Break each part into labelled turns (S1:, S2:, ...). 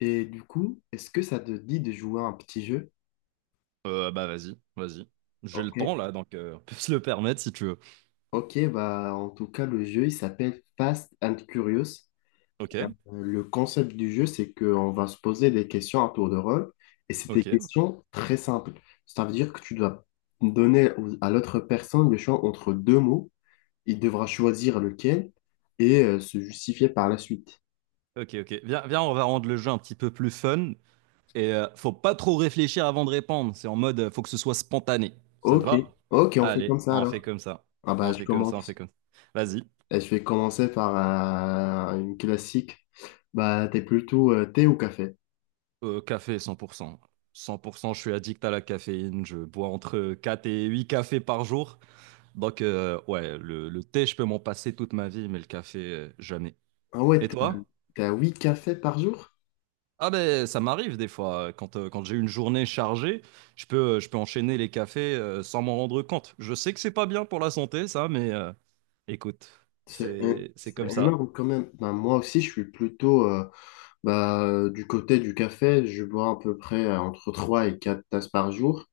S1: Et du coup, est-ce que ça te dit de jouer à un petit jeu?
S2: Bah vas-y, vas-y. J'ai
S1: Ok.
S2: le temps là, donc on peut se le permettre si tu veux.
S1: Ok, bah en tout cas, le jeu, il s'appelle Fast and Curious.
S2: Ok,
S1: Le concept du jeu, c'est qu'on va se poser des questions à tour de rôle, et c'est des
S2: ok,
S1: questions très simples. Ça veut dire que tu dois donner à l'autre personne le choix entre deux mots, il devra choisir lequel et se justifier par la suite.
S2: ok, ok. Viens, viens, on va rendre le jeu un petit peu plus fun. Et faut pas trop réfléchir avant de répondre. C'est en mode, faut que ce soit spontané. Ça te
S1: Ok,
S2: va?
S1: ok, on fait comme
S2: Allez,
S1: ça
S2: on fait
S1: alors.
S2: comme ça.
S1: Ah bah
S2: On
S1: je
S2: fait comme ça, on fait
S1: commence.
S2: comme ça. Vas-y.
S1: Et je vais commencer par une classique. Bah, t'es plutôt thé ou café?
S2: Café cent pour cent, je suis addict à la caféine. Je bois entre 4 et 8 cafés par jour. Donc, ouais, le thé, je peux m'en passer toute ma vie, mais le café, jamais.
S1: Ah ouais,
S2: Et
S1: t'es
S2: toi?
S1: t'es à 8 cafés par jour?
S2: Ah ben ça m'arrive des fois, quand j'ai une journée chargée, je peux enchaîner les cafés sans m'en rendre compte. Je sais que c'est pas bien pour la santé ça, mais écoute,
S1: C'est é-
S2: c'est
S1: c'est
S2: comme ça.
S1: énorme quand même. Bah, moi aussi, je suis plutôt bah, du côté du café. Je bois à peu près entre 3 et 4 tasses par jour.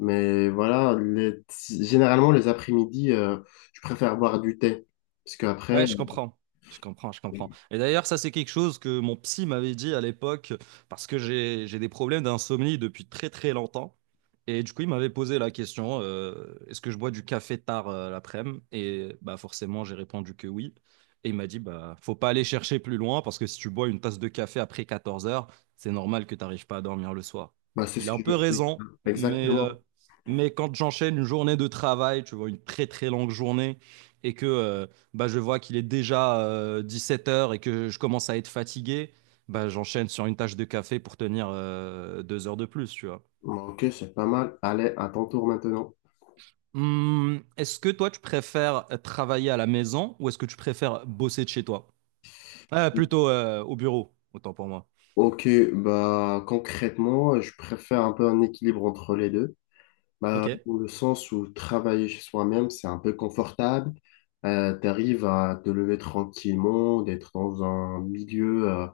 S1: Mais voilà, généralement, les après-midi, je préfère boire du thé. Parce qu'après,
S2: Ouais, je comprends. Je comprends, je comprends.
S1: euh,
S2: Et d'ailleurs, ça, c'est quelque chose que mon psy m'avait dit à l'époque, parce que j'ai des problèmes d'insomnie depuis très, très longtemps. Et du coup, il m'avait posé la question, est-ce que je bois du café tard l'après-midi? Et bah, forcément, j'ai répondu que oui. Et il m'a dit, bah, faut pas aller chercher plus loin, parce que si tu bois une tasse de café après 14 heures, c'est normal que tu n'arrives pas à dormir le soir.
S1: bah, c'est
S2: Il
S1: ce
S2: a un
S1: que je
S2: peu
S1: fais.
S2: raison, mais, euh,
S1: Exactement.
S2: mais quand j'enchaîne une journée de travail, tu vois, une très, très longue journée, et que bah, je vois qu'il est déjà 17 heures et que je commence à être fatigué, bah, j'enchaîne sur une tasse de café pour tenir 2 heures de plus, tu vois.
S1: Bon, ok, c'est pas mal. Allez, à ton tour maintenant.
S2: Est-ce que toi, tu préfères travailler à la maison ou est-ce que tu préfères bosser de chez toi? Ah, plutôt au bureau, autant pour moi.
S1: Ok, bah concrètement, je préfère un peu un équilibre entre les deux.
S2: Ok,
S1: Bah,
S2: ouais,
S1: dans le sens où travailler chez soi-même, c'est un peu confortable. Tu arrives à te lever tranquillement, d'être dans un milieu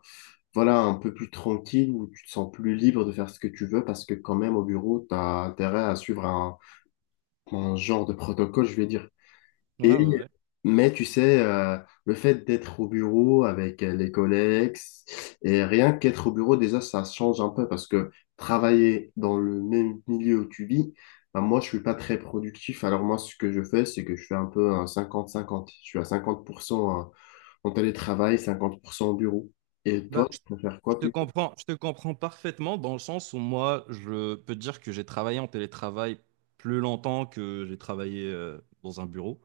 S1: voilà, un peu plus tranquille, où tu te sens plus libre de faire ce que tu veux, parce que quand même au bureau, tu as intérêt à suivre un genre de protocole, je vais dire.
S2: ouais,
S1: Et,
S2: ouais.
S1: mais tu sais, le fait d'être au bureau avec les collègues, et rien qu'être au bureau, déjà, ça change un peu parce que travailler dans le même milieu où tu vis, ben, moi, je suis pas très productif. Alors moi, ce que je fais, c'est que je fais un peu un 50/50. Je suis à 50% en télétravail, 50% au bureau. Et toi,
S2: Bah,
S1: tu
S2: je
S1: préfères
S2: je
S1: quoi
S2: te
S1: plus
S2: comprends, je te comprends parfaitement dans le sens où moi, je peux te dire que j'ai travaillé en télétravail plus longtemps que j'ai travaillé dans un bureau.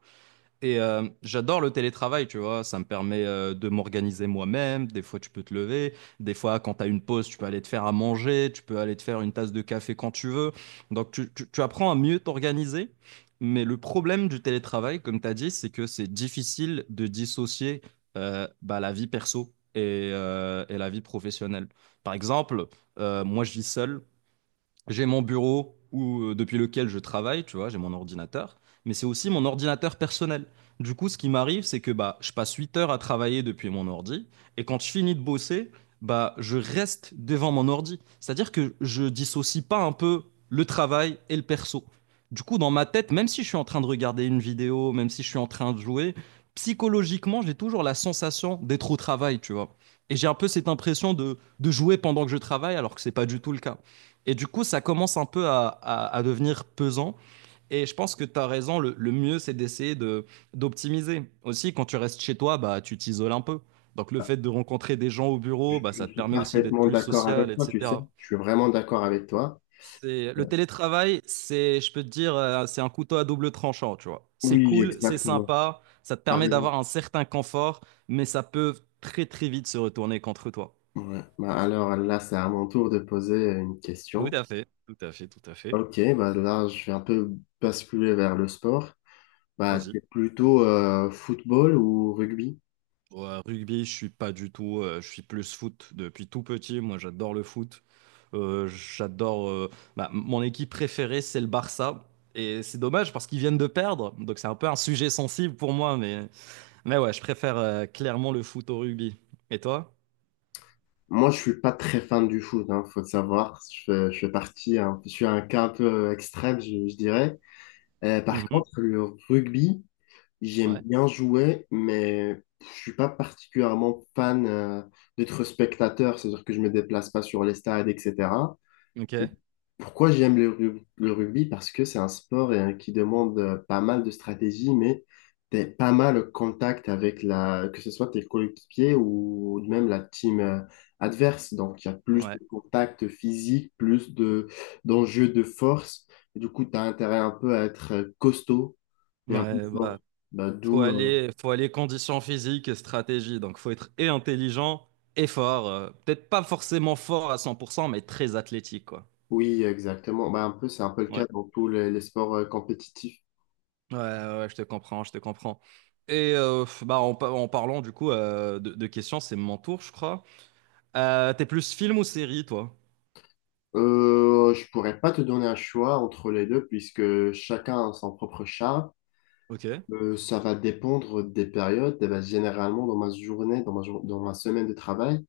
S2: Et j'adore le télétravail, tu vois, ça me permet de m'organiser moi-même. Des fois, tu peux te lever. Des fois, quand tu as une pause, tu peux aller te faire à manger, tu peux aller te faire une tasse de café quand tu veux. Donc, tu apprends à mieux t'organiser. Mais le problème du télétravail, comme tu as dit, c'est que c'est difficile de dissocier bah, la vie perso et la vie professionnelle. Par exemple, moi, je vis seul. J'ai mon bureau où, depuis lequel je travaille, tu vois, j'ai mon ordinateur, mais c'est aussi mon ordinateur personnel. Du coup, ce qui m'arrive, c'est que bah, je passe 8 heures à travailler depuis mon ordi, et quand je finis de bosser, bah, je reste devant mon ordi. C'est-à-dire que je dissocie pas un peu le travail et le perso. Du coup, dans ma tête, même si je suis en train de regarder une vidéo, même si je suis en train de jouer, psychologiquement, j'ai toujours la sensation d'être au travail, tu vois. Et j'ai un peu cette impression de jouer pendant que je travaille, alors que c'est pas du tout le cas. Et du coup, ça commence un peu à devenir pesant. Et je pense que tu as raison, le mieux, c'est d'essayer d'optimiser. Aussi, quand tu restes chez toi, bah, tu t'isoles un peu. Donc, le
S1: tard.
S2: fait de rencontrer des gens au
S1: Je,
S2: bureau, bah,
S1: je
S2: ça te
S1: suis
S2: permet aussi d'être
S1: parfaitement
S2: plus
S1: d'accord
S2: social,
S1: avec toi, tu sais.
S2: etc.
S1: Je suis vraiment d'accord avec toi.
S2: C'est, le télétravail, c'est, je peux te dire, c'est un couteau à double tranchant, tu vois. C'est
S1: Oui,
S2: cool, c'est
S1: exactement.
S2: sympa, ça te
S1: Par
S2: permet
S1: exemple.
S2: d'avoir un certain confort, mais ça peut très, très vite se retourner contre toi.
S1: Ouais. Bah, alors là, c'est à mon tour de poser une
S2: Tout
S1: question.
S2: à fait, tout à fait, tout à fait.
S1: Ok, bah là, je vais un peu basculer vers le sport. Bah,
S2: Vas-y.
S1: t'es plutôt football ou rugby?
S2: Ouais, rugby, je suis pas du tout. Je suis plus foot depuis tout petit. Moi, j'adore le foot. J'adore. Bah, mon équipe préférée, c'est le Barça. Et c'est dommage parce qu'ils viennent de perdre. Donc, c'est un peu un sujet sensible pour moi. Mais, ouais, je préfère clairement le foot au rugby. Et toi?
S1: Moi, je suis pas très fan du foot, hein, faut le savoir. Je fais partie, hein, je suis un cas un peu extrême, je dirais. Par
S2: Mhm.
S1: contre, le rugby, j'aime
S2: Ouais.
S1: bien jouer, mais je suis pas particulièrement fan d'être spectateur, c'est-à-dire que je me déplace pas sur les stades, etc.
S2: Ok.
S1: Et pourquoi j'aime le rugby? Parce que c'est un sport qui demande pas mal de stratégie, mais t'es pas mal au contact avec que ce soit tes coéquipiers ou même la team adverse. Donc, il y a plus
S2: Ouais.
S1: de contact physique, plus d'enjeux de force. Et du coup, tu as intérêt un peu à être costaud et un peu
S2: Ouais,
S1: fort.
S2: bah,
S1: Bah,
S2: faut
S1: d'où,
S2: aller, faut aller condition physique et stratégie. Donc, faut être et intelligent et fort. Peut-être pas forcément fort à 100%, mais très athlétique, quoi.
S1: oui, exactement. Bah, un peu, c'est un peu le cas
S2: Ouais.
S1: dans tous les sports compétitifs.
S2: Ouais, ouais, ouais, je te comprends, je te comprends. Et bah, en parlant du coup de questions, c'est mon tour, je crois. T'es plus film ou série, toi?
S1: Je pourrais pas te donner un choix entre les deux puisque chacun a son propre charme.
S2: Ok.
S1: Ça va dépendre des périodes. Eh ben, généralement, dans ma journée, dans ma semaine de travail,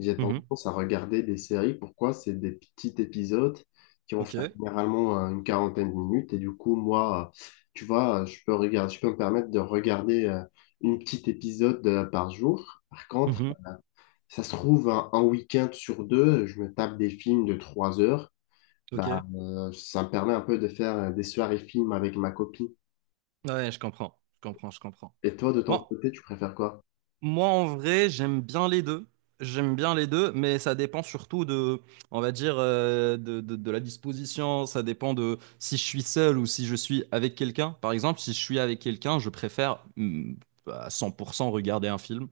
S1: j'ai
S2: Mhm.
S1: tendance à regarder des séries. Pourquoi? C'est des petits épisodes qui vont
S2: Ok.
S1: faire généralement une quarantaine de minutes. Et du coup, moi, tu vois, je peux me permettre de regarder une petite épisode par jour. Par contre,
S2: Mhm.
S1: ça se trouve, un week-end sur deux, je me tape des films de 3 heures. Bah,
S2: Ok.
S1: ça me permet un peu de faire des soirées films avec ma copine.
S2: Ouais, je comprends, je comprends, je comprends.
S1: Et toi, de ton
S2: Bon,
S1: côté, tu préfères quoi?
S2: moi, en vrai, j'aime bien les deux. J'aime bien les deux, mais ça dépend surtout de, on va dire, de la disposition. Ça dépend de si je suis seul ou si je suis avec quelqu'un. Par exemple, si je suis avec quelqu'un, je préfère à 100% regarder un film.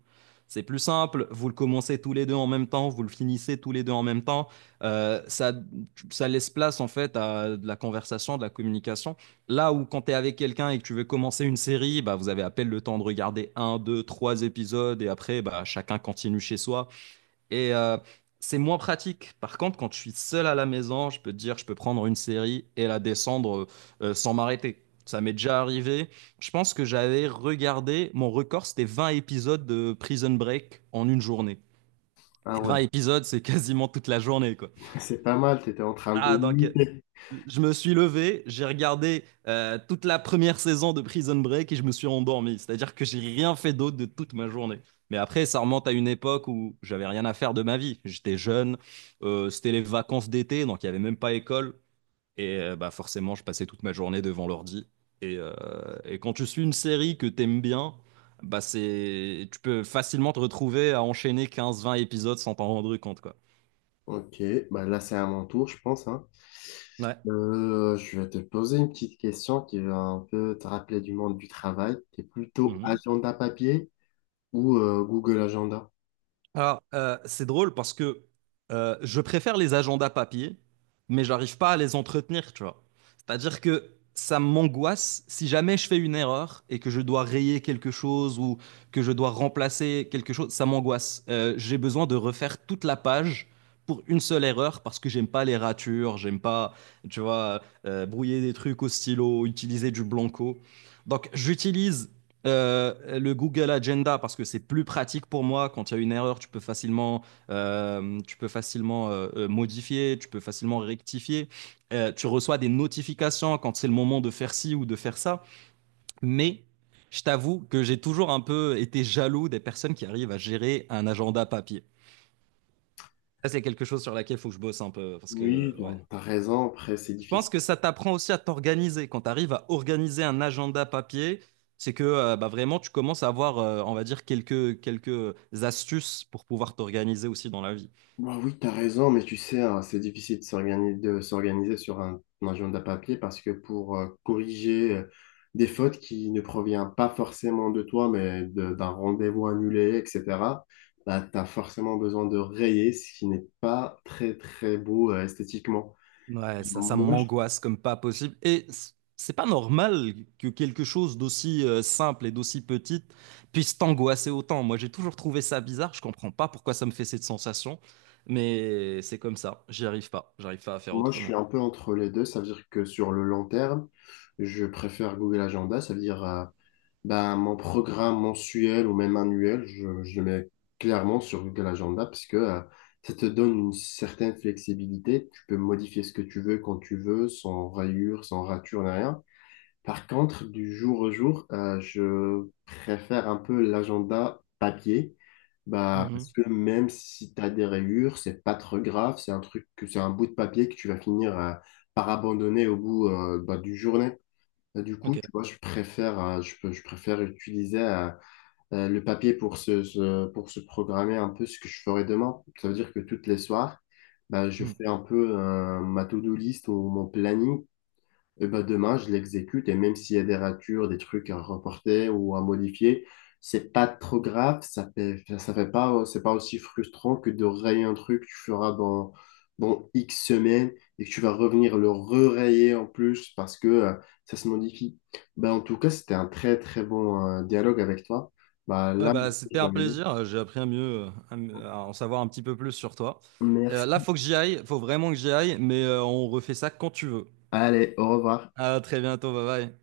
S2: C'est plus simple. Vous le commencez tous les deux en même temps, vous le finissez tous les deux en même temps. Euh, ça, ça laisse place en fait à de la conversation, de la communication. Là où quand tu es avec quelqu'un et que tu veux commencer une série, bah, vous avez à peine le temps de regarder un, deux, trois épisodes et après, bah, chacun continue chez soi. Et c'est moins pratique. Par contre, quand je suis seul à la maison, je peux te dire, je peux prendre une série et la descendre sans m'arrêter. Ça m'est déjà arrivé. Je pense que j'avais regardé, mon record, c'était 20 épisodes de Prison Break en une journée.
S1: Ah
S2: Et
S1: ouais,
S2: 20 épisodes, c'est quasiment toute la journée, quoi.
S1: c'est pas mal, t'étais en train de
S2: Ah, donc,
S1: lutter.
S2: je me suis levé, j'ai regardé toute la première saison de Prison Break et je me suis endormi. C'est-à-dire que j'ai rien fait d'autre de toute ma journée. Mais après, ça remonte à une époque où j'avais rien à faire de ma vie. J'étais jeune, c'était les vacances d'été, donc il n'y avait même pas école. Et bah, forcément, je passais toute ma journée devant l'ordi. Et, euh, et quand tu suis une série que t'aimes bien, bah tu peux facilement te retrouver à enchaîner 15, 20 épisodes sans t'en rendre compte, quoi.
S1: Ok, bah là, c'est à mon tour, je pense, hein.
S2: Ouais.
S1: Je vais te poser une petite question qui va un peu te rappeler du monde du travail. T'es plutôt agenda papier ou Google Agenda?
S2: Alors, c'est drôle parce que je préfère les agendas papier, mais j'arrive pas à les entretenir, tu vois. C'est-à-dire que ça m'angoisse si jamais je fais une erreur et que je dois rayer quelque chose ou que je dois remplacer quelque chose, ça m'angoisse. J'ai besoin de refaire toute la page pour une seule erreur parce que j'aime pas les ratures, j'aime pas, tu vois, brouiller des trucs au stylo, utiliser du blanco. Donc, j'utilise euh, le Google Agenda parce que c'est plus pratique pour moi. Quand il y a une erreur, tu peux facilement, modifier, tu peux facilement rectifier. Tu reçois des notifications quand c'est le moment de faire ci ou de faire ça. Mais je t'avoue que j'ai toujours un peu été jaloux des personnes qui arrivent à gérer un agenda papier. Ça, c'est quelque chose sur laquelle il faut que je bosse un peu parce que,
S1: Oui,
S2: ouais,
S1: donc, t'as raison. Après, c'est
S2: je pense
S1: difficile.
S2: que ça t'apprend aussi à t'organiser. Quand tu arrives à organiser un agenda papier, c'est que bah, vraiment tu commences à avoir, on va dire, quelques astuces pour pouvoir t'organiser aussi dans la vie.
S1: Bah oui, tu as raison, mais tu sais, hein, c'est difficile de s'organiser sur un agenda papier parce que pour corriger des fautes qui ne proviennent pas forcément de toi, mais d'un rendez-vous annulé, etc., bah, tu as forcément besoin de rayer ce qui n'est pas très, très beau esthétiquement.
S2: Ouais, ça
S1: Moi je,
S2: m'angoisse comme pas possible. Et c'est pas normal que quelque chose d'aussi simple et d'aussi petit puisse t'angoisser autant. Moi, j'ai toujours trouvé ça bizarre. Je comprends pas pourquoi ça me fait cette sensation, mais c'est comme ça. J'y arrive pas. J'arrive pas à faire
S1: Moi, je suis
S2: autrement.
S1: un peu entre les deux, ça veut dire que sur le long terme, je préfère Google Agenda, ça veut dire ben, mon programme mensuel ou même annuel, je le mets clairement sur Google Agenda parce que ça te donne une certaine flexibilité. Tu peux modifier ce que tu veux quand tu veux, sans rayures, sans ratures, ni rien. Par contre, du jour au jour, je préfère un peu l'agenda papier. Bah, parce
S2: Mhm.
S1: que même si tu as des rayures, c'est pas trop grave. C'est un truc que c'est un bout de papier que tu vas finir par abandonner au bout bah, d'une journée. Et du coup,
S2: Ok.
S1: tu vois, je préfère utiliser le papier pour se programmer un peu ce que je ferai demain. Ça veut dire que toutes les soirs, bah, je fais un peu ma to-do list ou mon planning et ben demain, je l'exécute. Et même s'il y a des ratures, des trucs à reporter ou à modifier, c'est pas trop grave. Ça fait pas, C'est pas aussi frustrant que de rayer un truc que tu feras dans, X semaines et que tu vas revenir le re-rayer en plus parce que ça se modifie. Ben, en tout cas, c'était un très, très bon dialogue avec toi. Ben,
S2: Ouais,
S1: là,
S2: bah,
S1: je
S2: c'était un
S1: dois y aller.
S2: plaisir. J'ai appris à mieux, à en savoir un petit peu plus sur toi.
S1: Merci.
S2: Là, faut que j'y aille. Faut vraiment que j'y aille, mais on refait ça quand tu veux.
S1: Allez, au revoir.
S2: À très bientôt. Bye bye.